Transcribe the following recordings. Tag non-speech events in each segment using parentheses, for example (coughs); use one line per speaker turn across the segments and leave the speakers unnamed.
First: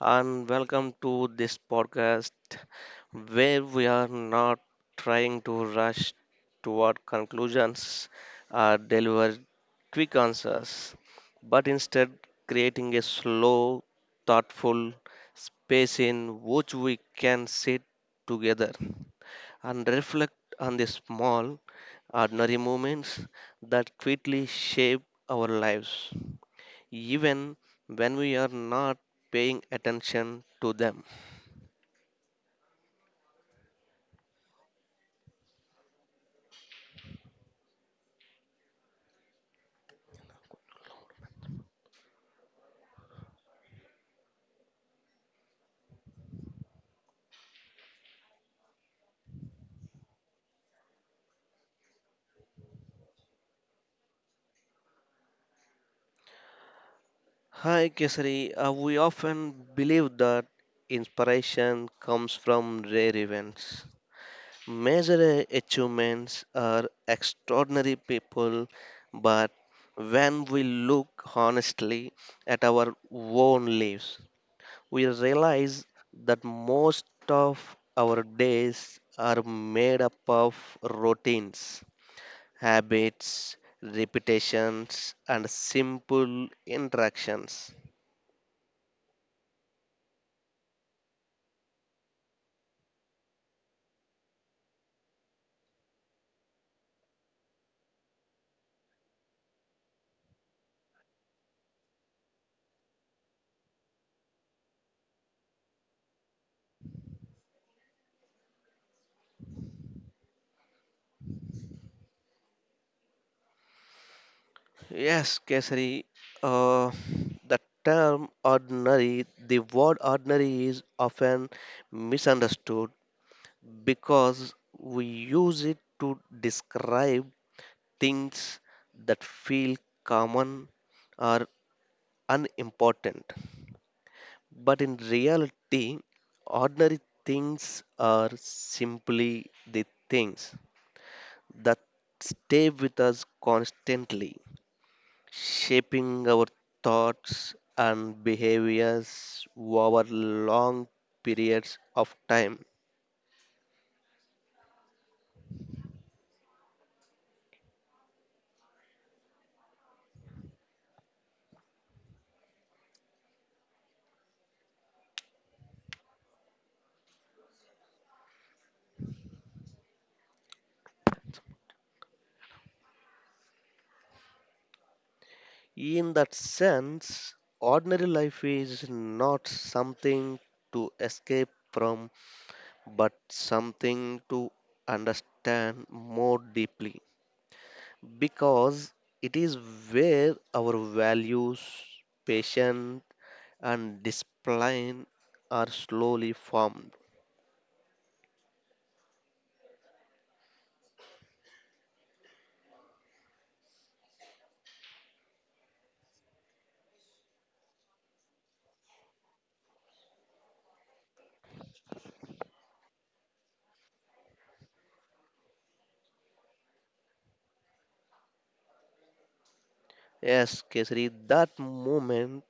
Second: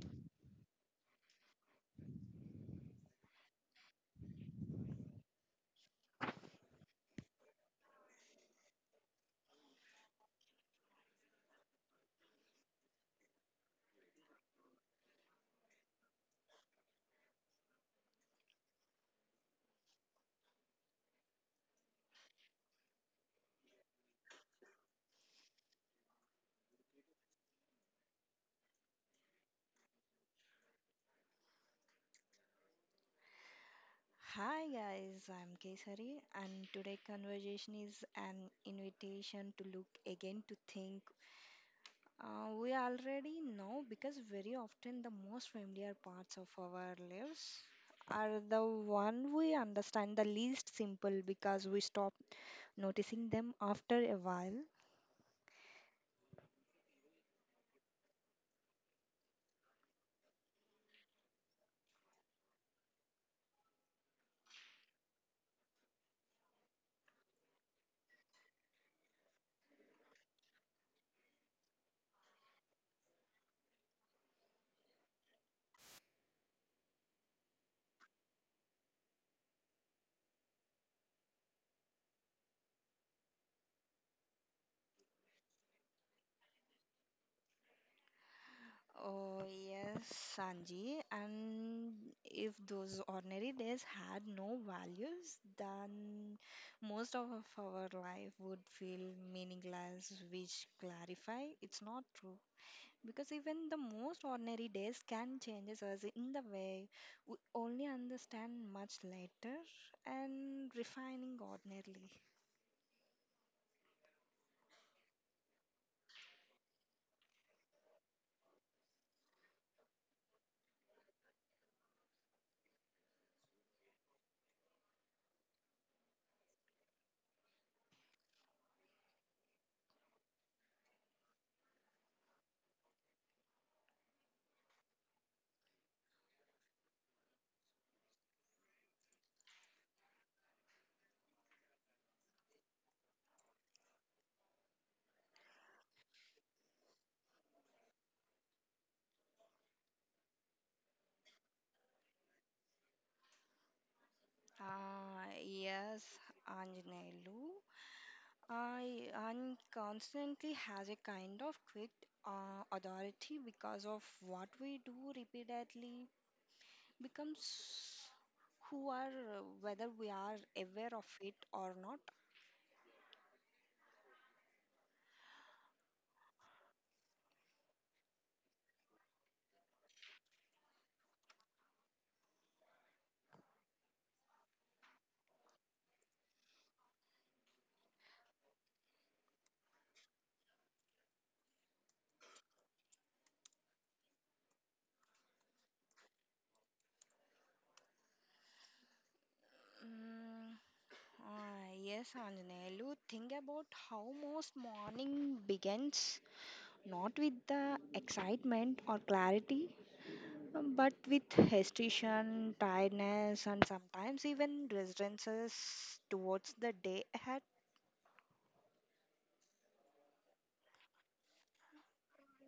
and welcome to this podcast where we are not trying to rush toward conclusions or deliver quick answers, but instead creating a slow, thoughtful space in which we can sit together and reflect on the small, ordinary moments that quickly shape our lives even when we are not paying attention to them.
Hi guys, I'm Kesari, and today conversation is an invitation to look again to think. We already know because very often the most familiar parts of our lives are the one we understand the least simple because we stop noticing them after a while.
Hi Kesari, we often believe that inspiration comes from rare events. Major achievements are extraordinary people, but when we look honestly at our own lives, we realize that most of our days are made up of routines habits, repetitions, and simple interactions.
Oh, yes, Sanji. And if those ordinary days had no values, then most of our life would feel meaningless, which clarify it's not true. Because even the most ordinary days can change us in the way we only understand much later and refining ordinarily.
Yes, Kesari, uh, the term ordinary, the word ordinary is often misunderstood because we use it to describe things that feel common or unimportant. But in reality, ordinary things are simply the things that stay with us constantly, shaping our thoughts and behaviors over long periods of time.
Ah, yes, Anjanelu. I and constantly has a kind of quick authority because of what we do repeatedly becomes who are whether we are aware of it or not.
In that sense, ordinary life is not something to escape from, but something to understand more deeply because it is where our values, patience, and discipline are slowly formed.
Mm, yes, Anjanelu, think about how most morning begins not with the excitement or clarity, but with hesitation, tiredness, and sometimes even resistances towards the day ahead.
Yes, Kesari, that moment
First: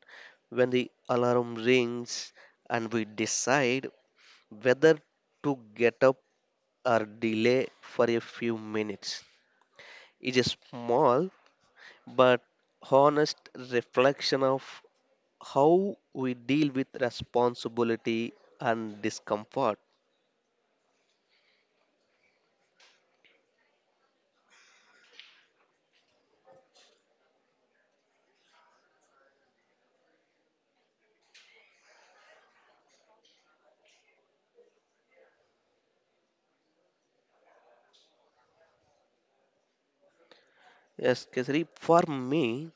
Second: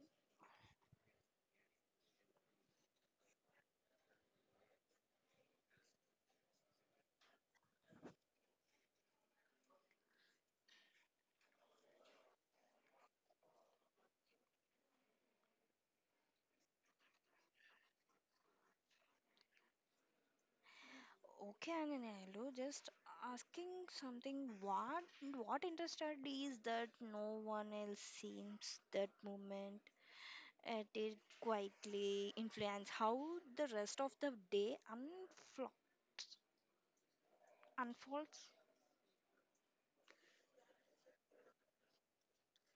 when the alarm rings and we decide whether to get up or delay for a few minutes is a small but honest reflection of how we deal with responsibility and discomfort.
Okay, Anganello, just asking something. What interested is that no one else seems that moment. It did quietly influence how the rest of the day unfolds.
Yes, Kesari, for me,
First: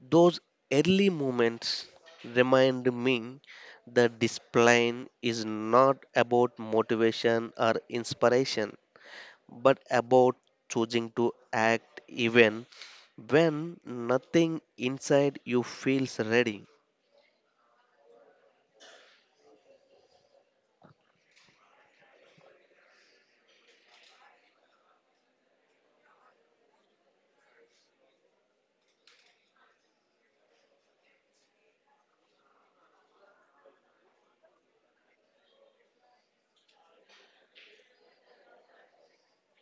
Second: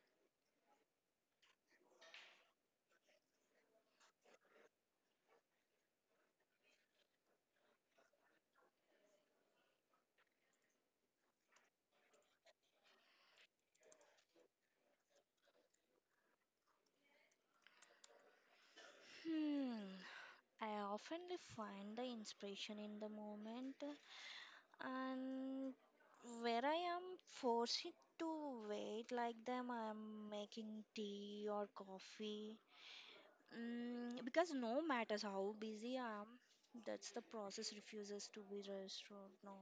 those early moments remind me that discipline is not about motivation or inspiration, but about choosing to act even when nothing inside you feels ready.
Hmm. I often find the inspiration in the moment, and where I am forced to wait, like them, I'm making tea or coffee. Mm, because no matters how busy I am, that's the process refuses to be rushed or no.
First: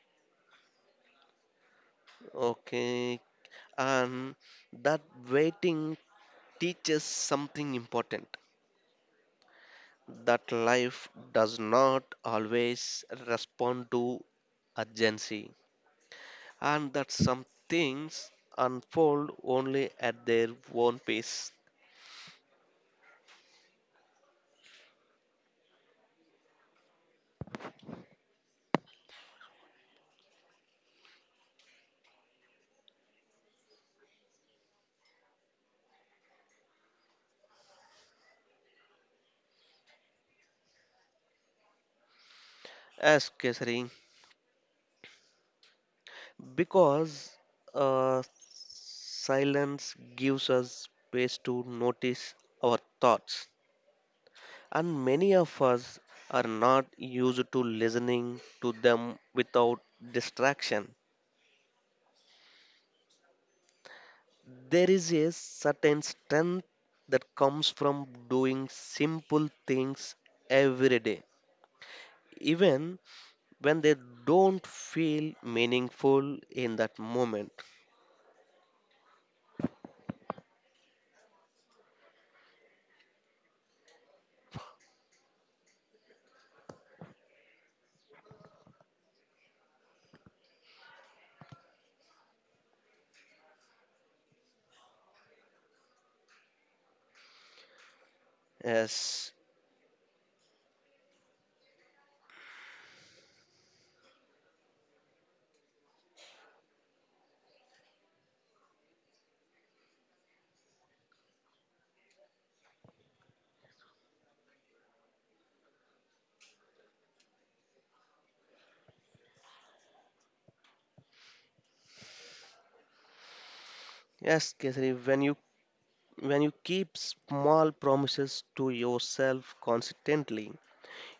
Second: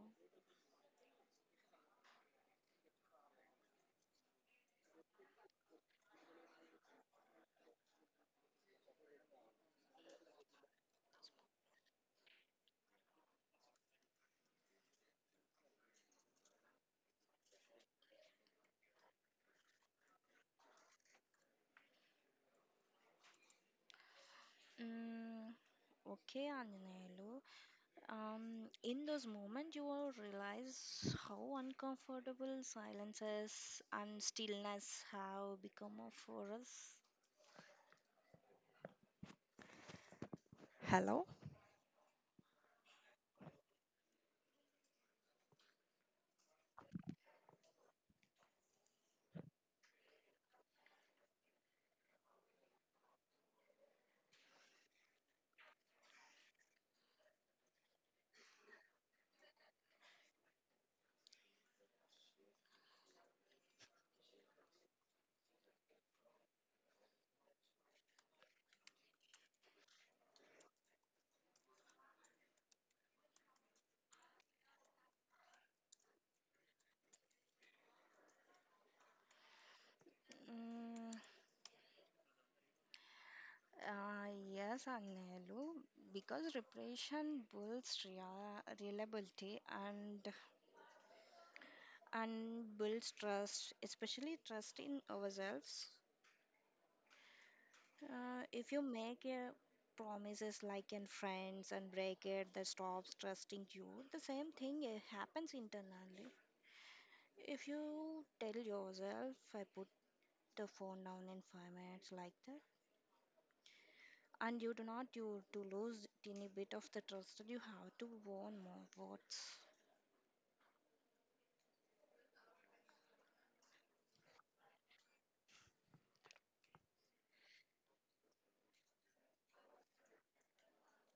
Okay, and that waiting teaches something important that life does not always respond to urgency and that some things unfold only at their own pace.
Mm, okay, Anjanelu. In those moments, you will realize how uncomfortable silences and stillness have become for us. Hello?
As Kesari, because uh, silence gives us space to notice our thoughts, and many of us are not used to listening to them without distraction. There is a certain strength that comes from doing simple things every day, even when they don't feel meaningful in that moment.
Mm, uh, yes, Anelu, because repression builds reliability and builds trust, especially trust in ourselves. If you make
Yes,
a promises like in friends and break it, that stops trusting you. The same thing happens internally. If you tell yourself, I put the phone down in 5 minutes like that, and you do not you to lose teeny bit of the trust, you have to warn more words.
yes, Kesari, when you keep small promises to yourself consistently,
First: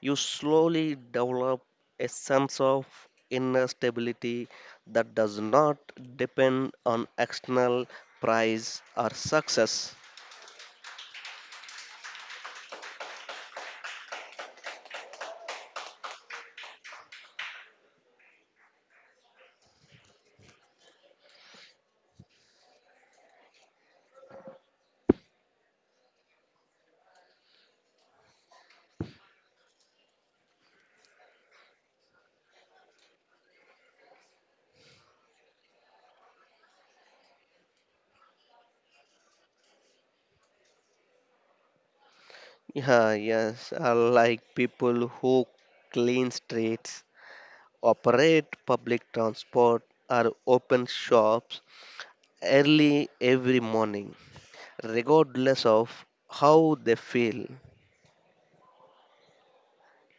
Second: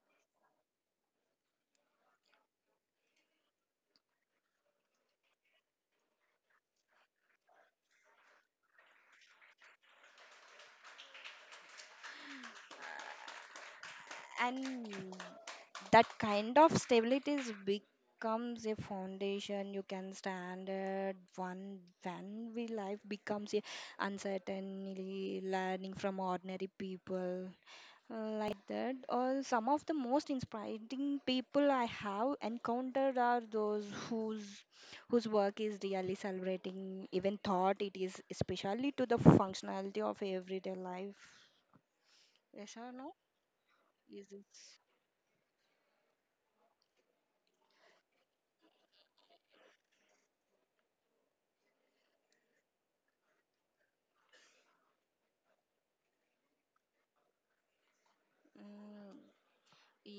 you slowly develop a sense of inner stability that does not depend on external prize or success.
And that kind of stability is becomes a foundation you can stand at one when we life becomes a uncertainly learning from ordinary people like that or some of the most inspiring people I have encountered are those whose work is really celebrating even thought it is especially to the functionality of everyday life yes or
Yeah,
no
yes, I
is it.
like people who clean streets operate public transport or open shops early every morning, regardless of how they feel.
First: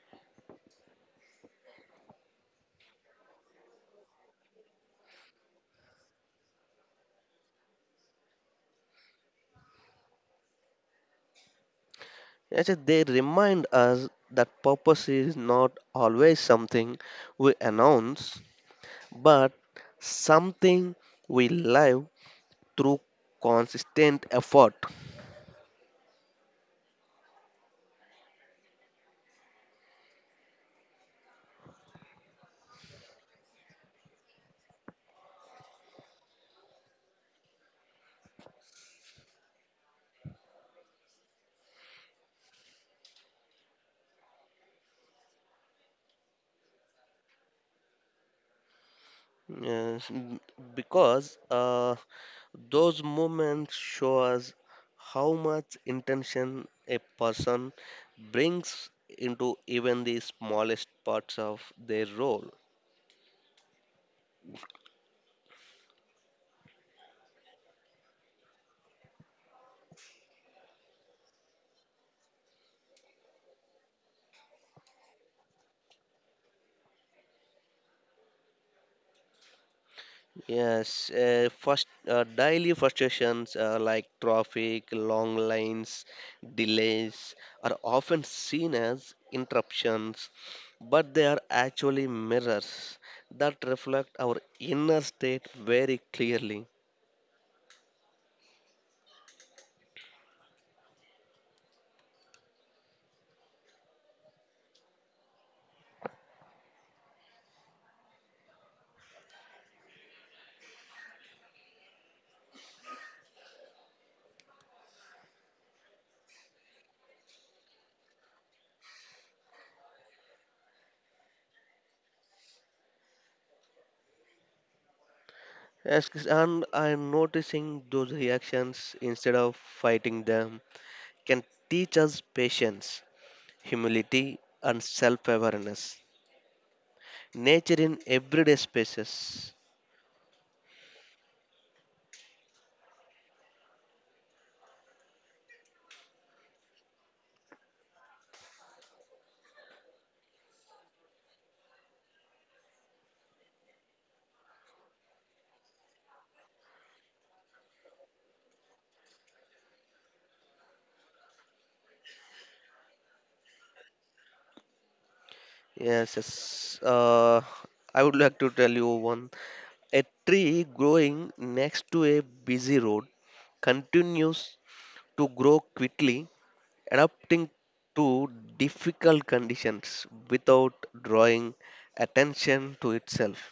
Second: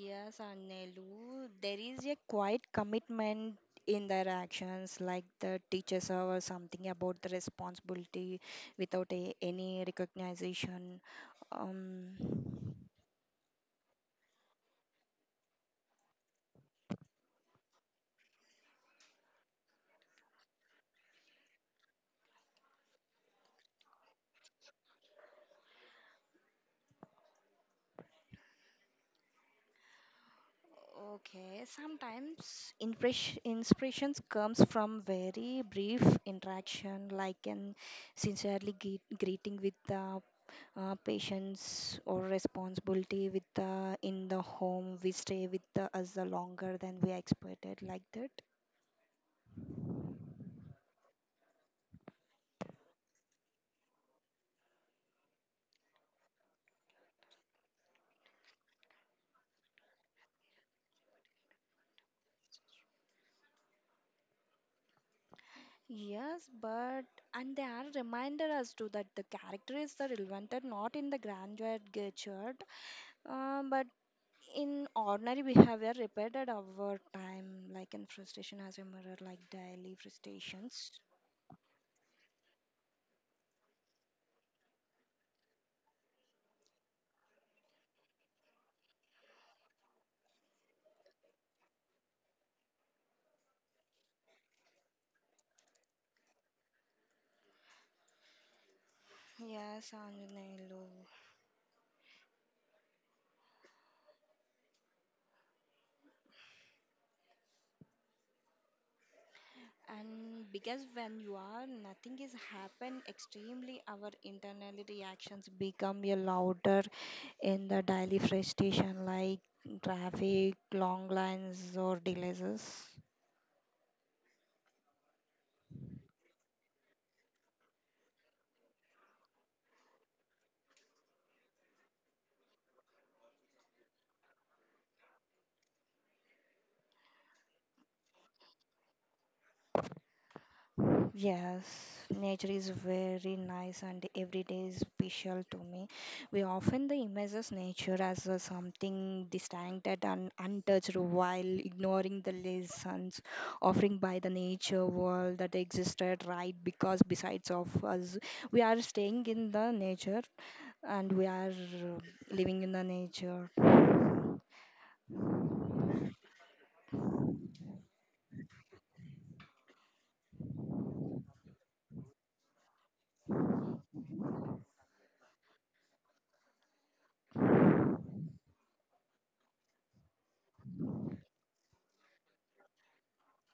Yes, Anelu, there is a quiet commitment in their actions, like the teachers or something about the responsibility without a, any recognition. Um,
Actually, they remind us that purpose is not always something we announce, but something we live through consistent effort.
okay, sometimes inspirations comes from very brief interaction, like an sincerely greeting with the patients or responsibility with the in the home we stay with the, us the longer than we expected, like that.
Yes, because those moments show us how much intention a person brings into even the smallest parts of their role.
Yes, but and they are reminded us to that the character is the relevant and not in the grandeur gadget, but in ordinary behavior repeated over time, like in frustration as a mirror, like daily frustrations.
Yes, first daily frustrations like traffic, long lines, delays are often seen as interruptions, but they are actually mirrors that reflect our inner state very clearly.
Yes, Anjanelu. And because when you are, nothing is happen extremely, our internal reactions become a louder in the daily frustration, like traffic, long lines, or delays.
Yes, and I'm noticing those reactions instead of fighting them can teach us patience, humility, and self awareness. Nature in everyday spaces.
Yes, nature is very nice and every day is special to me. We often the images nature as a something distant and untouched while ignoring the lessons offering by the nature world that existed right because besides of us we are staying in the nature and we are living in the nature.
Yes, yes. I would like to tell you one. A tree growing next to a busy road continues to grow quickly, adapting to difficult conditions without drawing attention to itself.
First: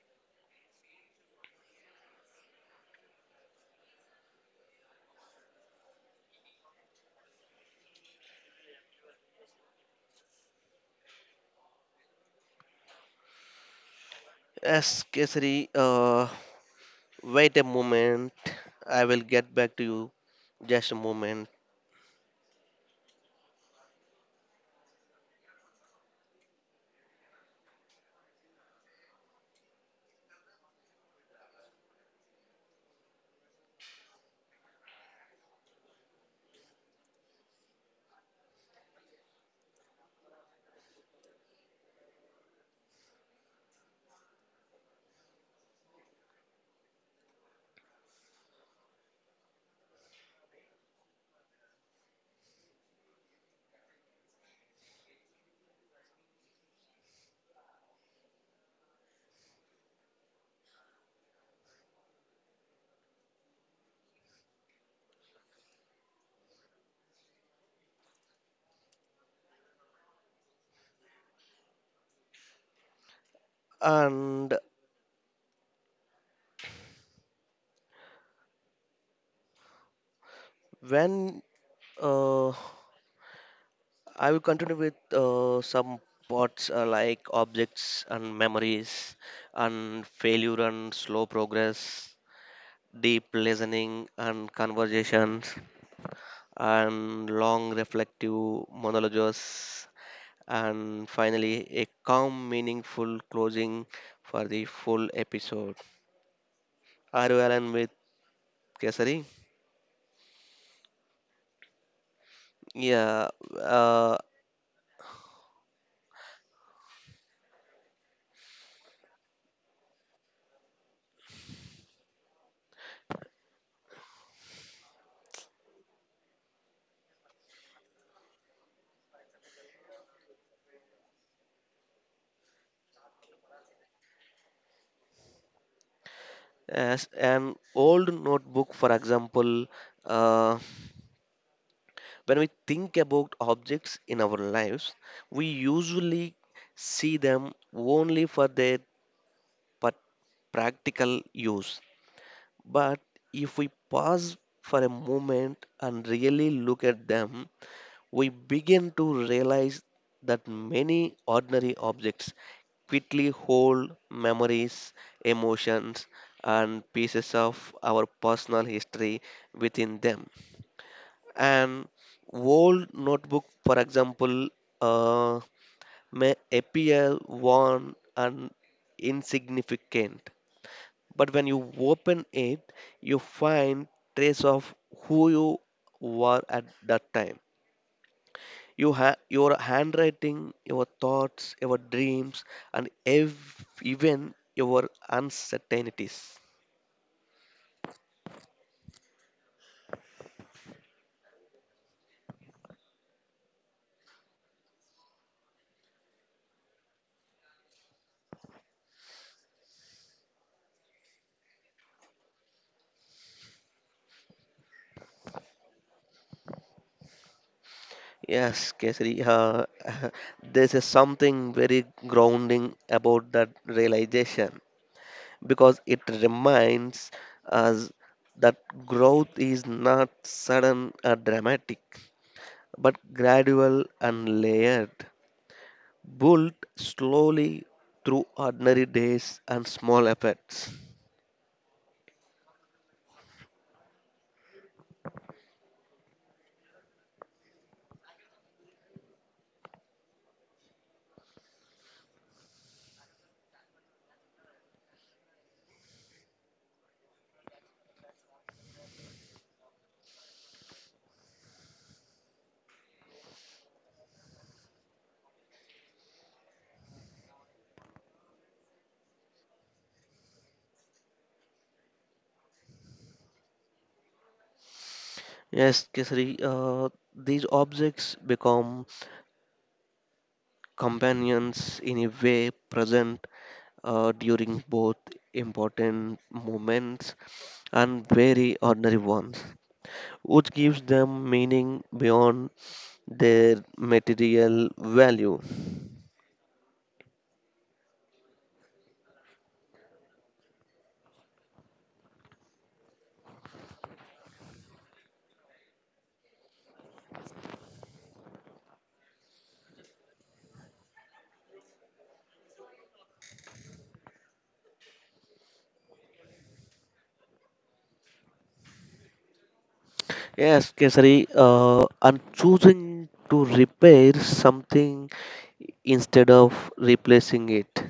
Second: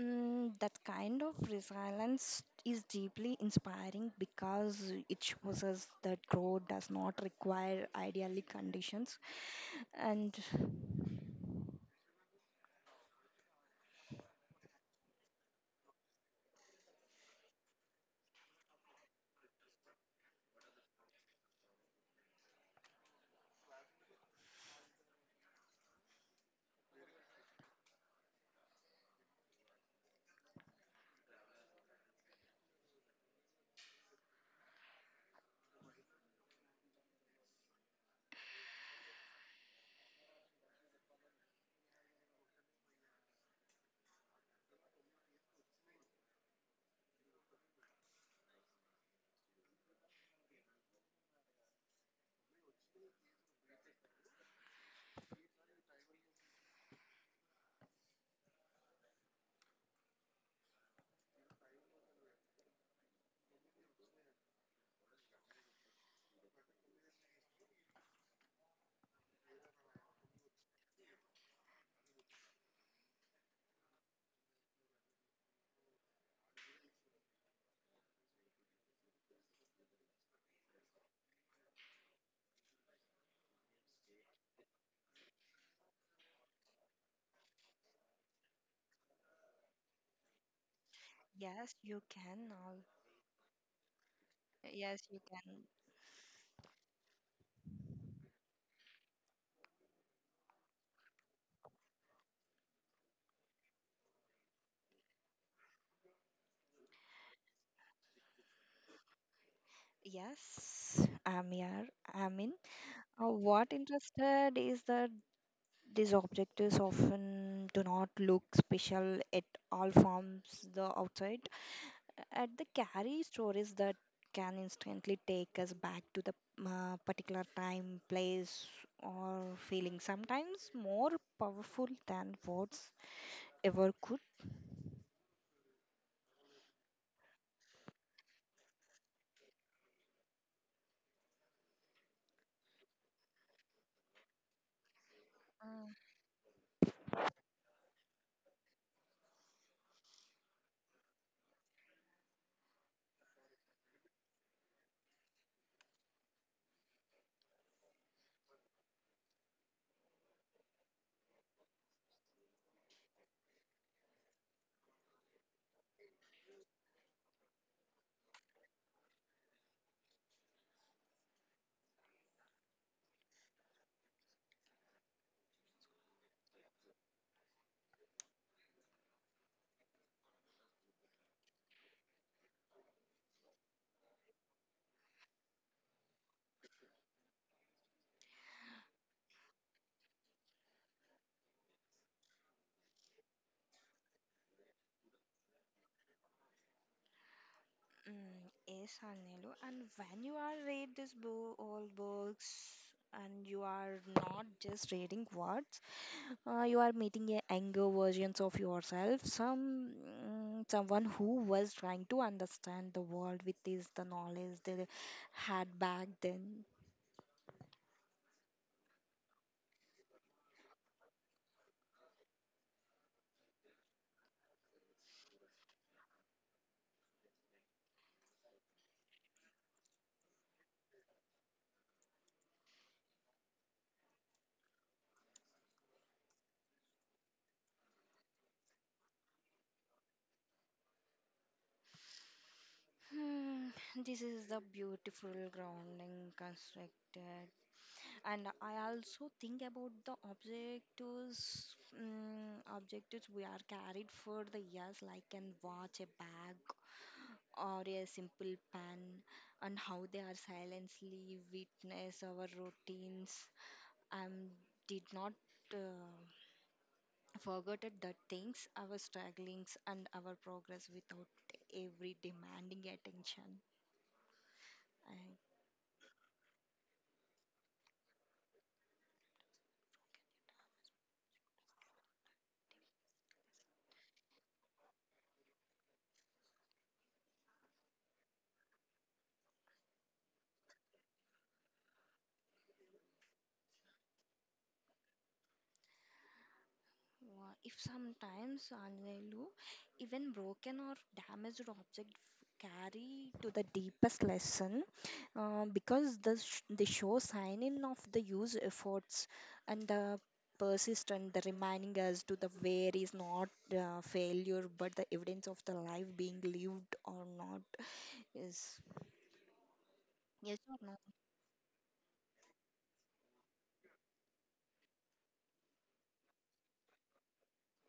Mm, that kind of resilience is deeply inspiring because it shows us that growth does not require ideally conditions. And
Yes, Kesari, wait a moment. I will get back to you. Just a moment. And when uh, I will continue with some parts like objects and memories, and failure and slow
yes, you
progress,
can.
deep listening and
Yes, you
conversations,
can.
and long reflective monologues, and finally a calm, meaningful closing for the full episode. R.O. Allen with Kesari.
Yes, I'm here. I'm in.
Yeah,
What
uh,
interested is that these objectives often do not look special at all from the outside at the carry stories that can instantly take us back to the particular time, place, or feeling, sometimes more powerful than words ever could.
as an old notebook, for example, uh, when we think about objects in our lives, we
Mm.
usually see them only for their pat- practical use. But if we pause for a moment and really look at them, we begin to realize that many ordinary objects quickly hold memories, emotions, and pieces of our personal history within them. An old notebook, for example, uh, may appear worn and insignificant, but when you open it, you find trace of who you were at that time. Your handwriting, your thoughts, your dreams, and even your uncertainties.
Mm, yes, Arnelo. And when you are read this book, all books, and you are not just reading words, you are meeting a younger versions of yourself some someone who was trying to understand the world with this the knowledge they had back then.
Yes, Kesari, (laughs) there's a something very grounding about that realization because it reminds us that growth is not sudden or dramatic, but gradual and layered, built slowly through ordinary days and small efforts.
Hmm, this is the beautiful grounding constructed, and I also think about the objectives. Objectives we are carried for the years, like an watch, a bag, or a simple pen, and how they are silently witness our routines. I did not uh, forget that things, our strugglings, and our progress without every demanding attention.
Yes, Kesari, these objects become companions in a way present during both important moments and very ordinary ones, which gives them meaning beyond their material value.
If sometimes Anvelu, even broken or damaged object carry to the deepest lesson because the they show sign in of the use efforts and the persistent, the reminding us to the where is not failure but the evidence of the life being lived or not. Yes, yes
Yes,
or no?
Kesari, and choosing to repair something instead of replacing it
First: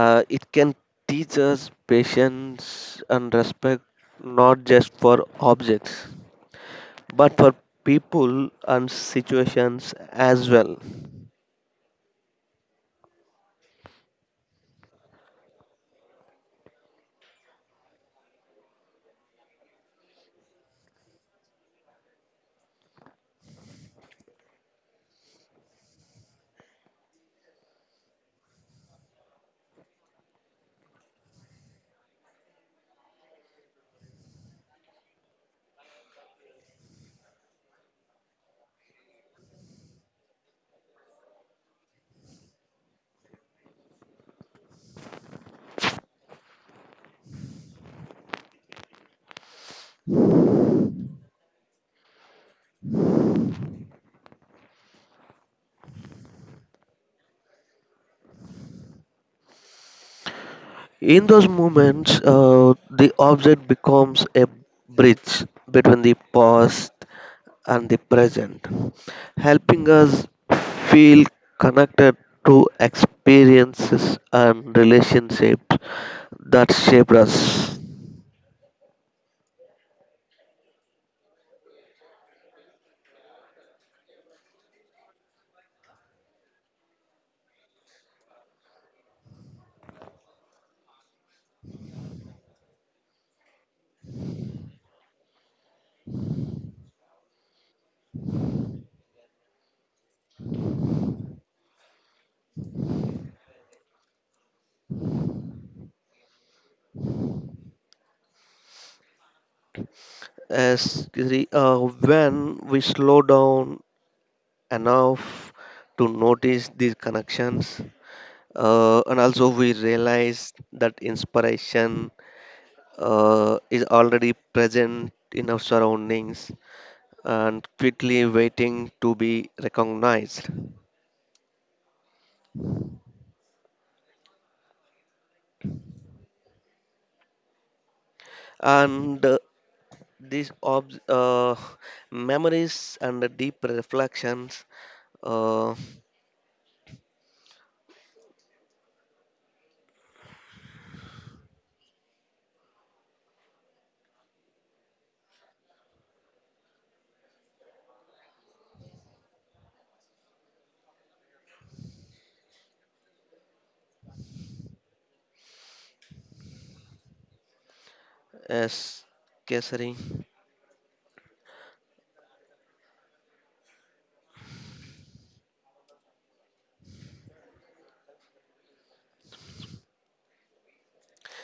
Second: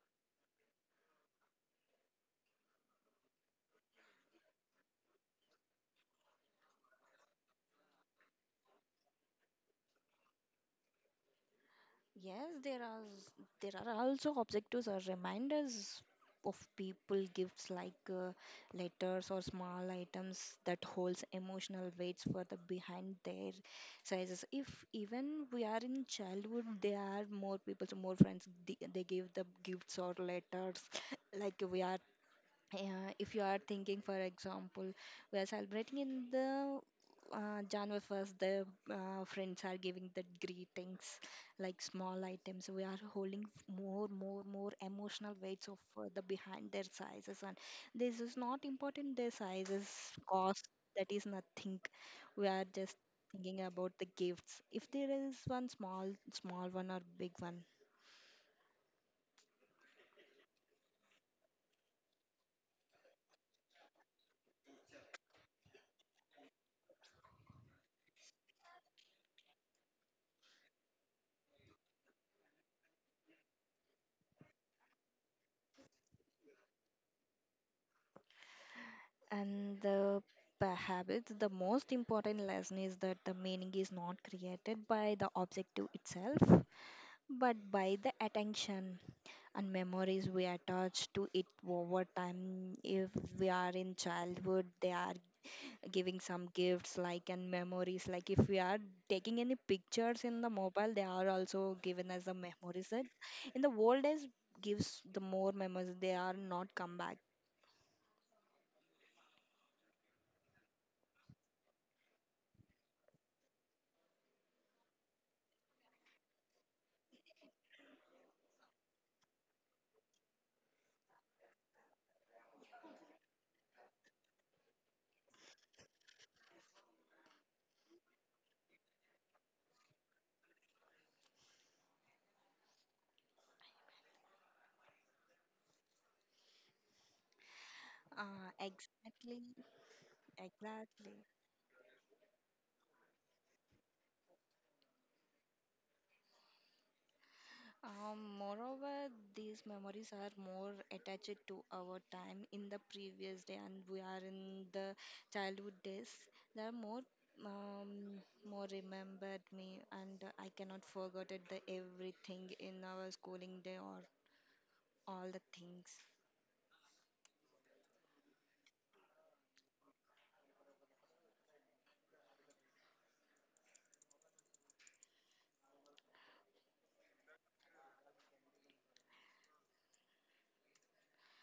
Uh, it can teach us patience and respect not just for objects but for people and situations as well.
Yes, there are also objectives or reminders of people gifts like letters or small items that holds emotional weights for the behind their sizes. If even we are in childhood, there are more people, so more friends. They give the gifts or letters (coughs) like we are if you are thinking for example we are celebrating in the January 1st, the friends are giving the greetings like small items. We are holding more, more, more emotional weights of the behind their sizes, and this is not important. Their sizes, cost, that is nothing. We are just thinking about the gifts. If there is one small, small one or big one.
In those moments, the object becomes a bridge between the past and the present, helping us feel connected to experiences and relationships that shaped us.
And the perhaps the most important lesson is that the meaning is not created by the objective itself, but by the attention and memories we attach to it over time. If we are in childhood, they are giving some gifts like and memories. Like if we are taking any pictures in the mobile, they are also given as the memories. That in the old days gives the more memories. They are not come back.
As Giri, when we slow down enough to notice these connections, and also we realize that inspiration is already present in our surroundings and quickly waiting to be recognized. And
Exactly,
these
exactly.
memories and the deep reflections, uh,
Moreover, these memories are more attached to our time in the previous day, and we are in the childhood days. They are more, um, more remembered me, and I cannot forget it, the everything in our schooling day or all the things.
as Kesari,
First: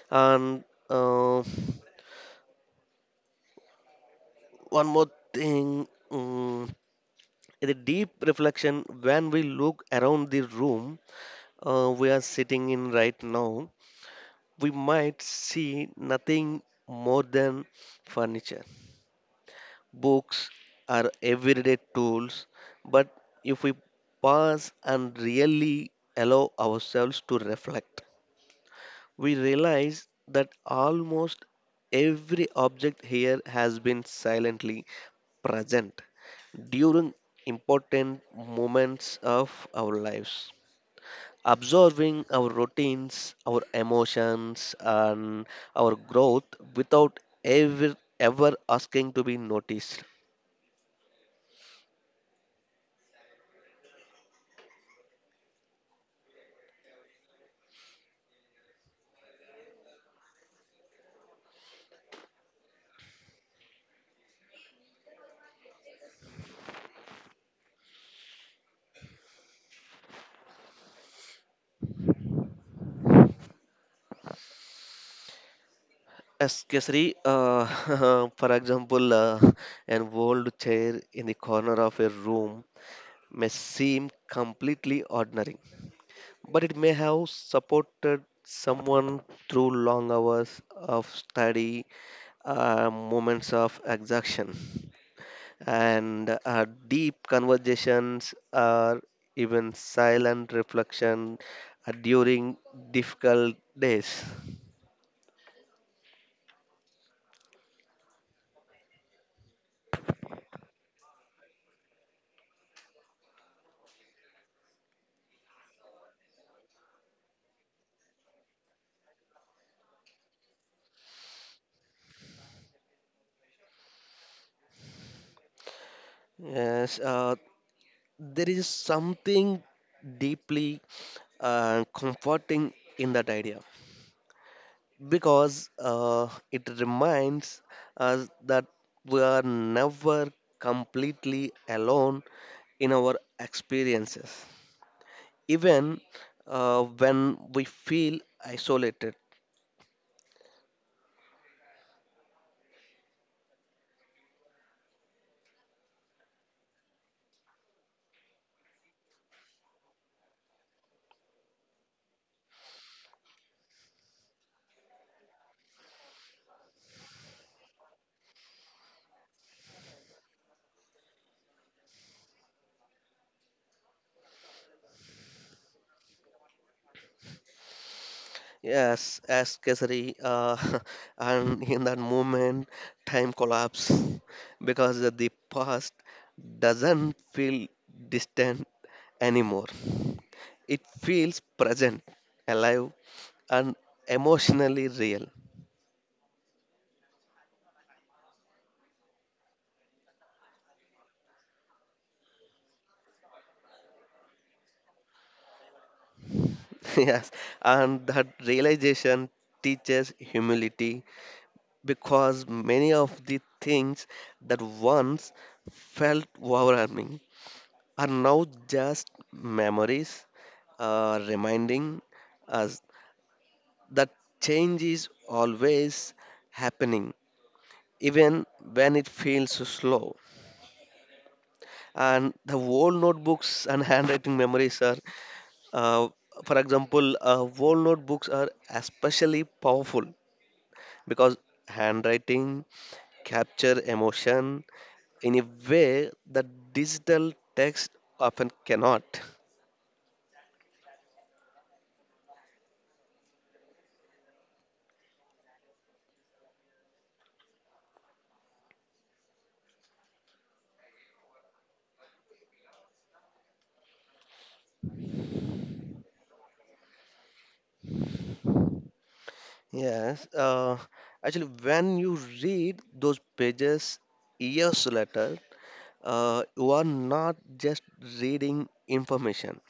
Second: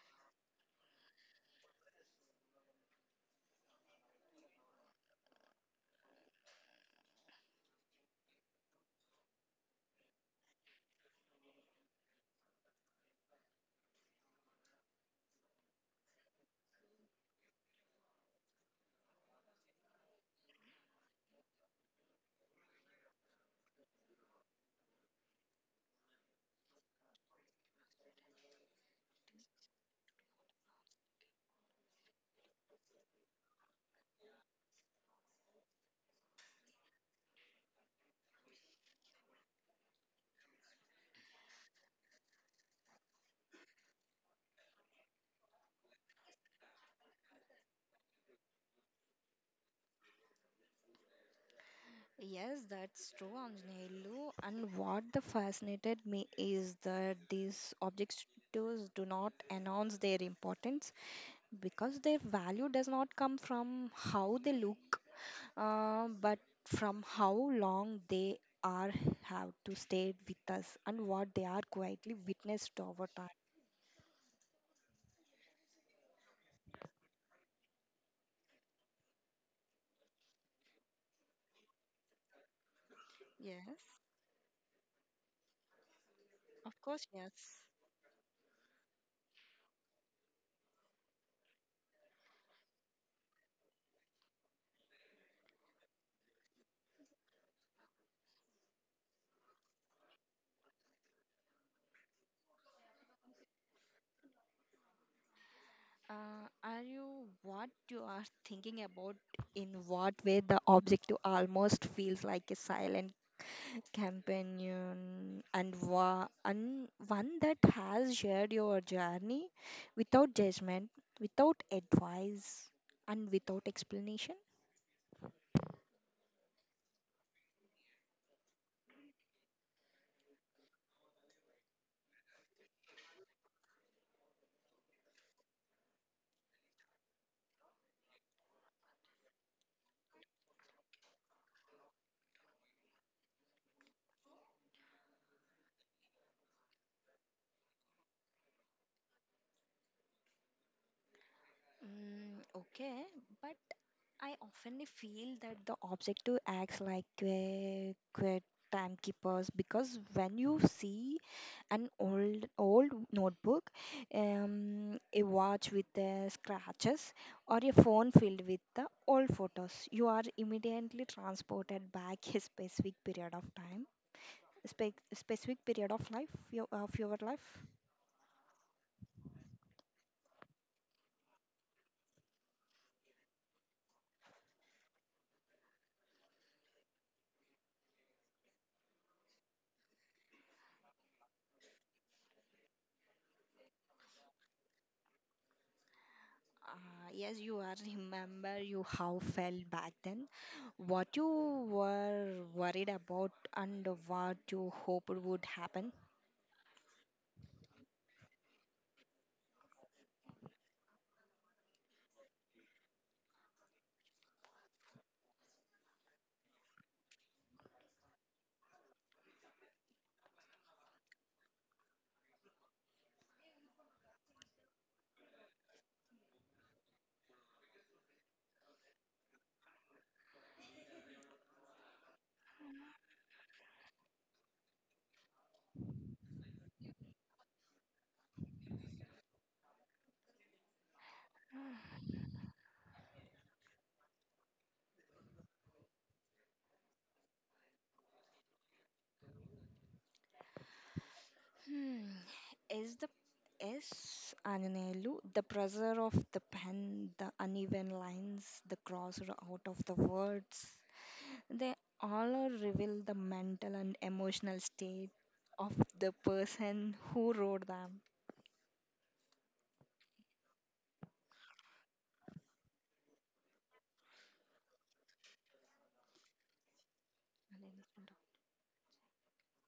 and uh, one more thing, mm the deep reflection: when we look around the room, we are sitting in right now, we might see nothing more than furniture, books, are everyday tools. But if we pause and really allow ourselves to reflect, we realize that almost every object here has been silently present during important moments of our lives, observing our routines, our emotions, and our growth without ever ever asking to be noticed.
Yes, that's true, Anjanelu. And what the fascinated me is that these objectives do not announce their importance. Because their value does not come from how they look, but from how long they are have to stay with us and what they are quietly witnessed over time.
Especially, (laughs) for example, an old chair in the corner of a room may
Yes,
seem completely ordinary, but
of
it may
course,
have
yes.
supported someone through long hours of study, moments of exhaustion, and deep conversations or even silent reflection during difficult days.
Are you what you are thinking about in what way the objective almost feels like a silent companion and, and one that has shared your journey without judgment, without advice, and without explanation?
Yes, there is something deeply comforting in that idea because it reminds us that we are never completely alone in our experiences, even when we feel isolated.
Mm, okay, but I often feel that the objective acts like a good timekeepers because when you see an old notebook, a watch with the scratches, or a phone filled with the old photos, you are immediately transported back a specific period of time, specific period of life of your life.
Yes, as Kesari, (laughs) and in that moment, time collapse (laughs) because the past doesn't feel distant anymore. It feels present, alive, and emotionally real.
Yes, you are remember you how felt back then, what you were worried about and what you hoped would happen.
(laughs) Yes, and that realization teaches humility because many of the things that once felt overwhelming are now just memories, reminding us that change is always happening, even when it feels slow. And the old notebooks (laughs) and handwriting memories are, uh, for example, old notebooks are especially powerful because handwriting capture emotion in a way that digital text often cannot.
Hmm. Is the is Ananelu the pressure of the pen, the uneven lines, the cross out of the words? They all are reveal the mental and emotional state of the person who wrote them.
Yes, actually, when you read those pages years later, you are not just reading information,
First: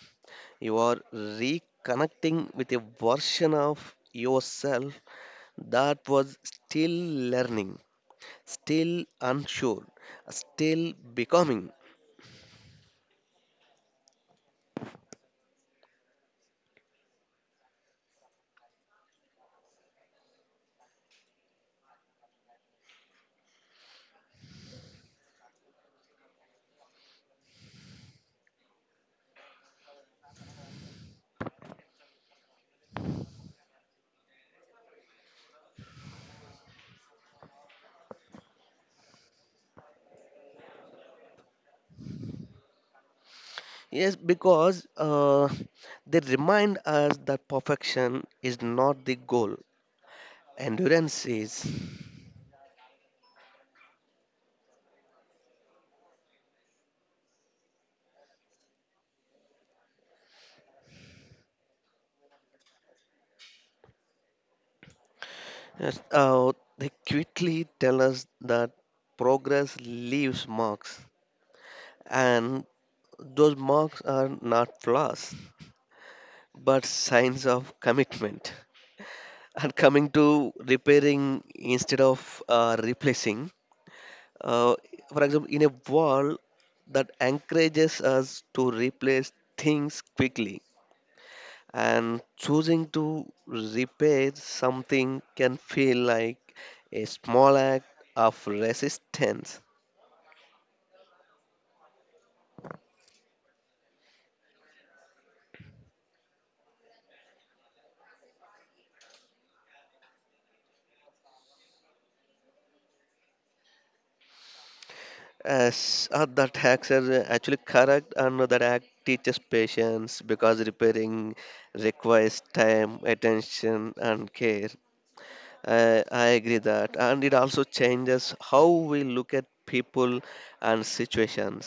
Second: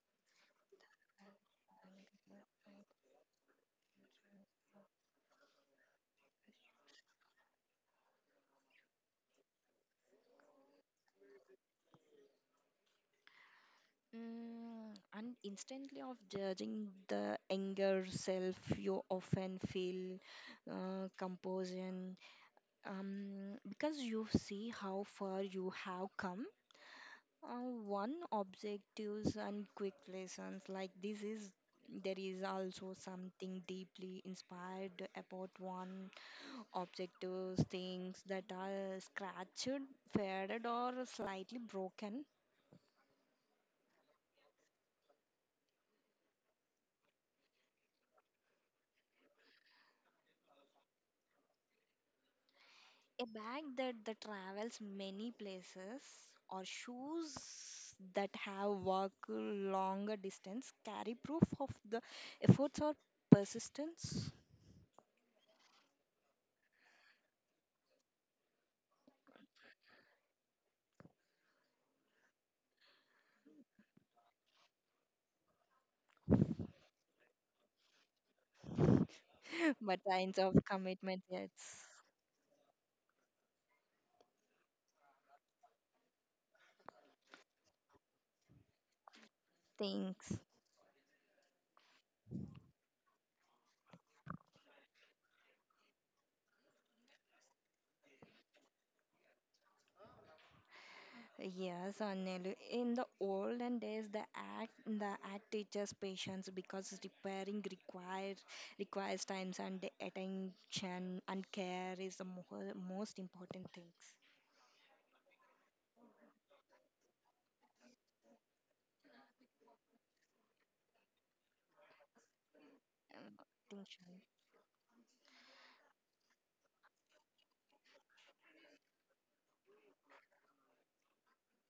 you are reconnecting with a version of yourself that was still learning, still unsure, still becoming.
Mm, and instantly of judging the anger self, you often feel composure because you see how far you have come. One objectives and quick lessons like this is there is also something deeply inspired about one objectives things that are scratched, faded or slightly broken.
Yes, because they remind us that perfection is not the goal, endurance is.
A bag that travels many places or shoes that have walked longer distance carry proof of the efforts or persistence,
Yes, they quickly tell us that progress leaves marks, and those marks are not flaws, but signs of commitment. And
(laughs) but
coming
signs of
to
commitment,
repairing
yes.
instead of replacing, uh, for example, in a wall that encourages us to replace things
Things.
quickly and choosing to repair something can feel like a small act of resistance.
Yes, Anelu. In the olden days, the act teaches patience because repairing requires times and attention and care is the most important things.
As that acts as actually correct, and that act teaches patience because repairing requires time,
Uh,
attention,
Attention.
and care. I agree that, and it also changes how we look at people and situations,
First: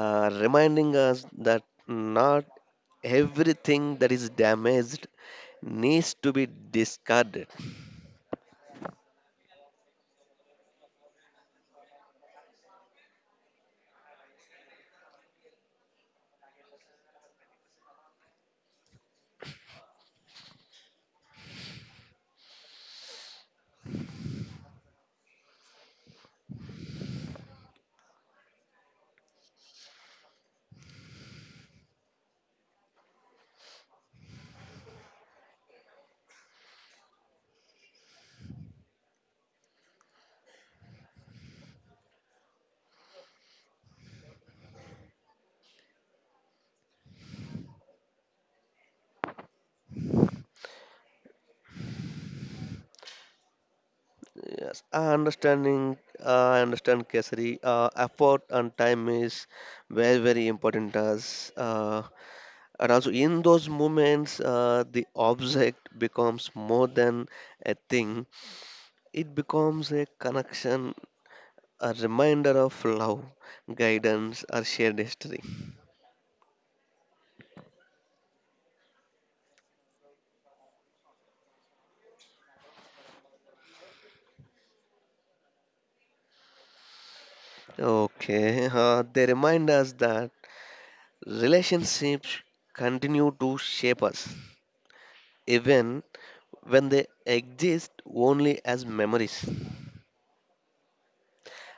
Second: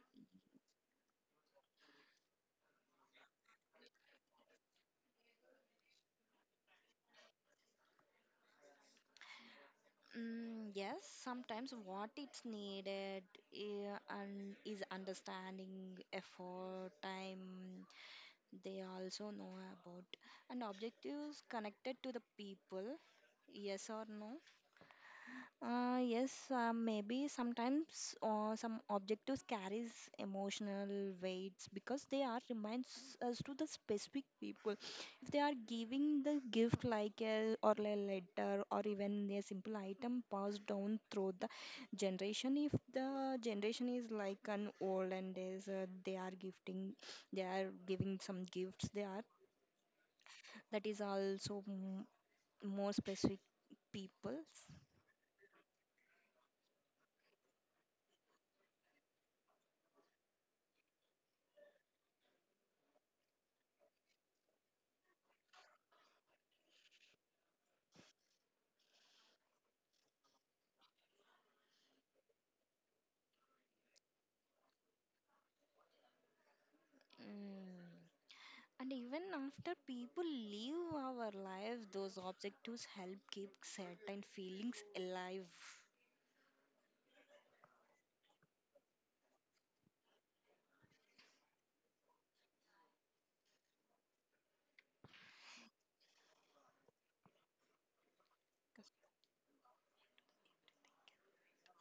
reminding us that not everything that is damaged needs to be discarded.
Mm, yes, sometimes what it's needed eh, and is understanding, effort, time. They also know about and objectives connected to the people. Yes or no? Yes, maybe sometimes some objectives carries emotional weights because they are reminds us to the specific people. If they are giving the gift like a or a letter or even a simple item passed down through the generation, if the generation is like an old and is they are gifting, they are giving some gifts. They are that is also m more specific peoples.
Yes, I understanding. I understand, Kesari. Effort and time is very, very important to us. And also, in those moments, the object becomes more than a thing. It becomes a connection, a reminder of love, guidance, or shared history.
Mm. And even after people leave our lives, those objectives help keep certain feelings alive.
Okay, they remind us that relationships continue to shape us even when they exist only as memories.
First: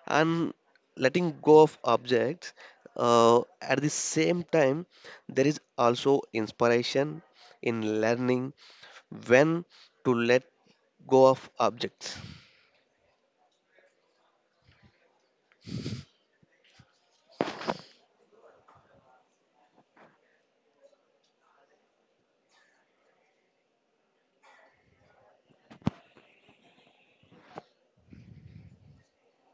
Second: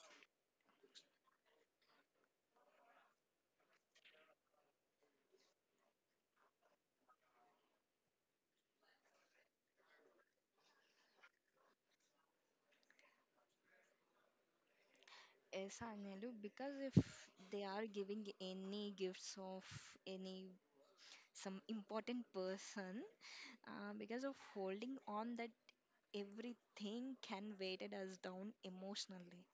And letting go of objects, at the same time, there is also inspiration in learning when to let go of objects.
Yes, Anelu, because if they are giving any gifts of any some important person because of holding on that everything can weight us down emotionally.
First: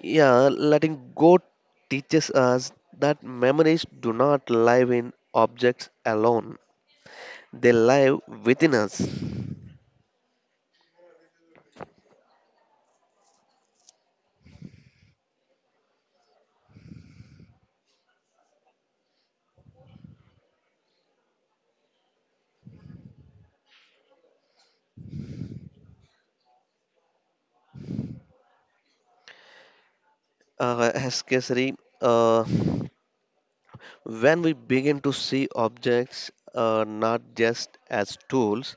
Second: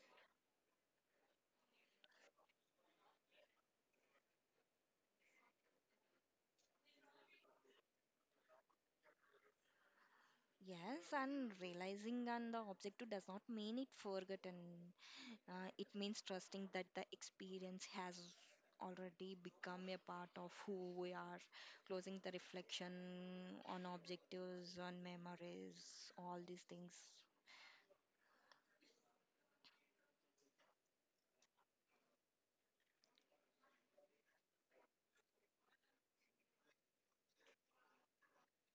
Yeah, letting go teaches us that memories do not live in objects alone. They live within us.
Yes, and realizing and the objective does not mean it forgotten. It means trusting that the experience has already become a part of who we are, closing the reflection on objectives, on memories, all these things.
As Kesari, uh, when we begin to see objects not just as tools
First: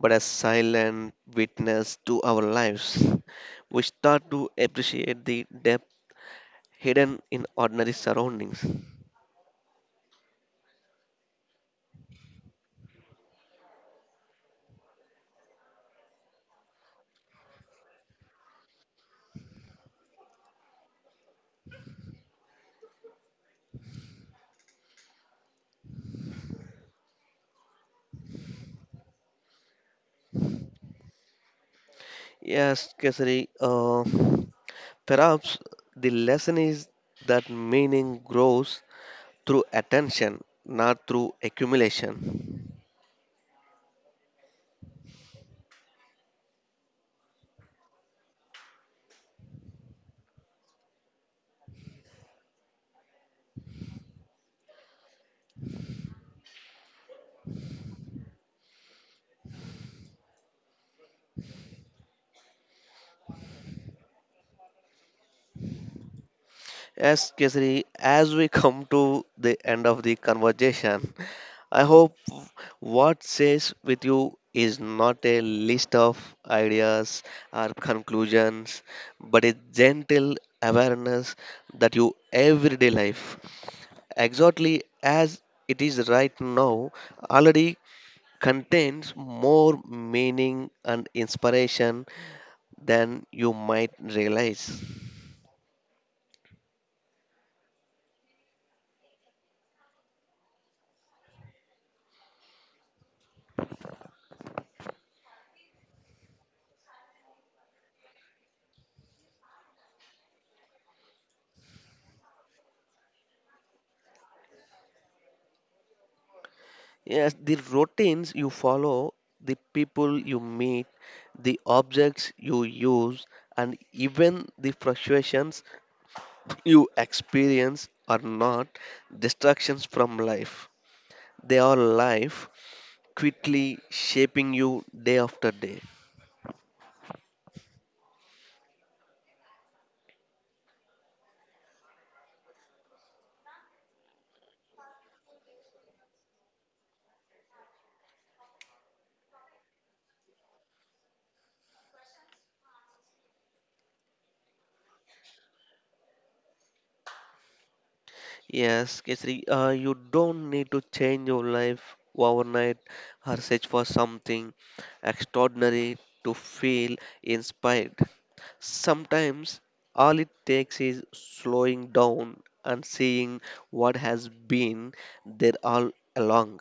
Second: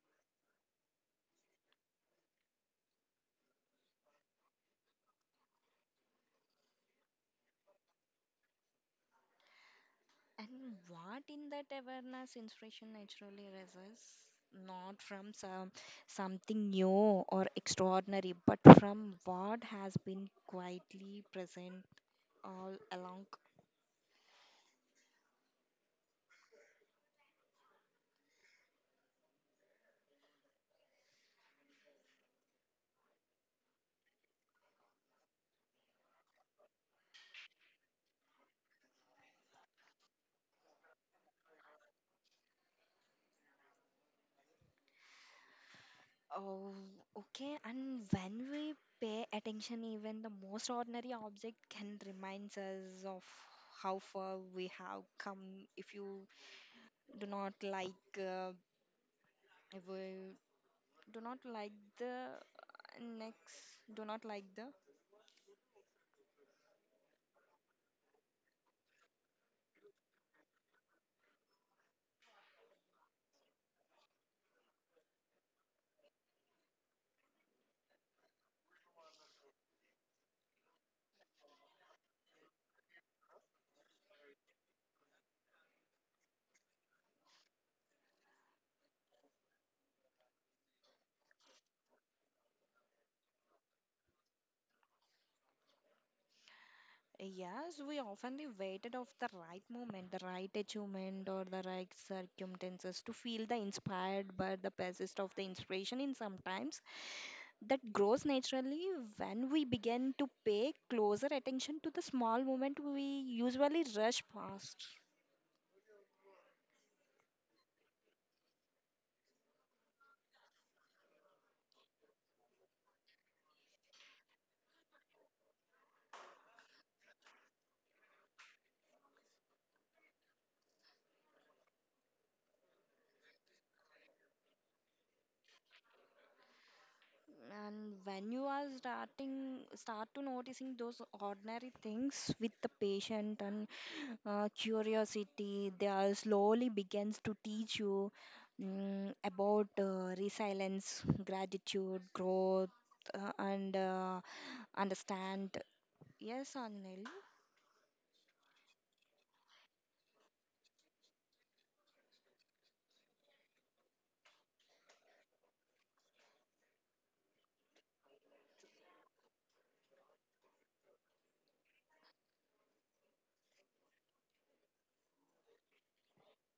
but as silent witness to our lives, we start to appreciate the depth hidden in ordinary surroundings.
And what in that awareness inspiration naturally arises? Not from some, something new or extraordinary, but from what has been quietly present all along.
Yes, Kesari, perhaps the lesson is that meaning grows through attention, not through accumulation.
Oh, okay. And when we pay attention, even the most ordinary object can remind us of how far we have come. If you do not like, if we do not like the next, do not like the
Yes, Kesari, as we come to the end of the conversation, I hope what stays with you is not a list of ideas or conclusions, but a gentle awareness that your everyday life, exactly as it is right now, already contains more meaning and inspiration than you might realize.
yes, we often the waited of the right moment, the right achievement, or the right circumstances to feel the inspired, but the persist of the inspiration in sometimes that grows naturally when we begin to pay closer attention to the small moment we usually rush past.
Yes, the routines you follow, the people you meet, the objects you use, and even the frustrations (laughs) you experience are not distractions from life. They are life quickly shaping you day after day.
And when you are starting start to noticing those ordinary things with the patient and curiosity they are slowly begins to teach you about resilience gratitude growth and understand yes anil.
Yes, Kesari, you don't need to change your life overnight or search for something extraordinary to feel inspired. Sometimes all it takes is slowing down and seeing what has been there all along.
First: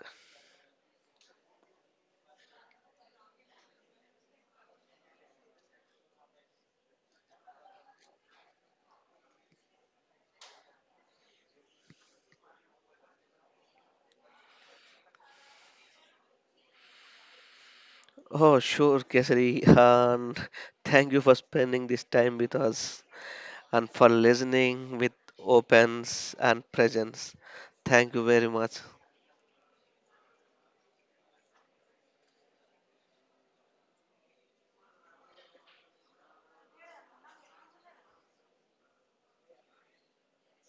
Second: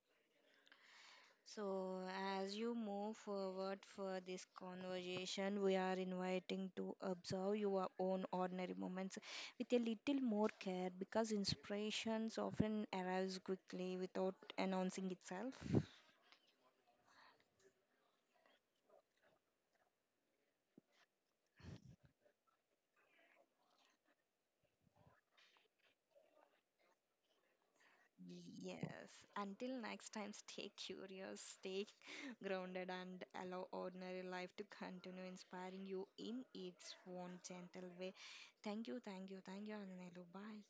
So, as you move forward for this conversation, we are inviting to observe your own ordinary moments with a little more care because inspirations often arrives quickly without announcing itself.
Oh, sure, Kesari. And thank you for spending this time with us and for listening with opens and presence. Thank you very much.
Yes. Until next time, stay curious, stay grounded, and allow ordinary life to continue inspiring you in its own gentle way. Thank you, thank you, thank you, Ananelu. Bye.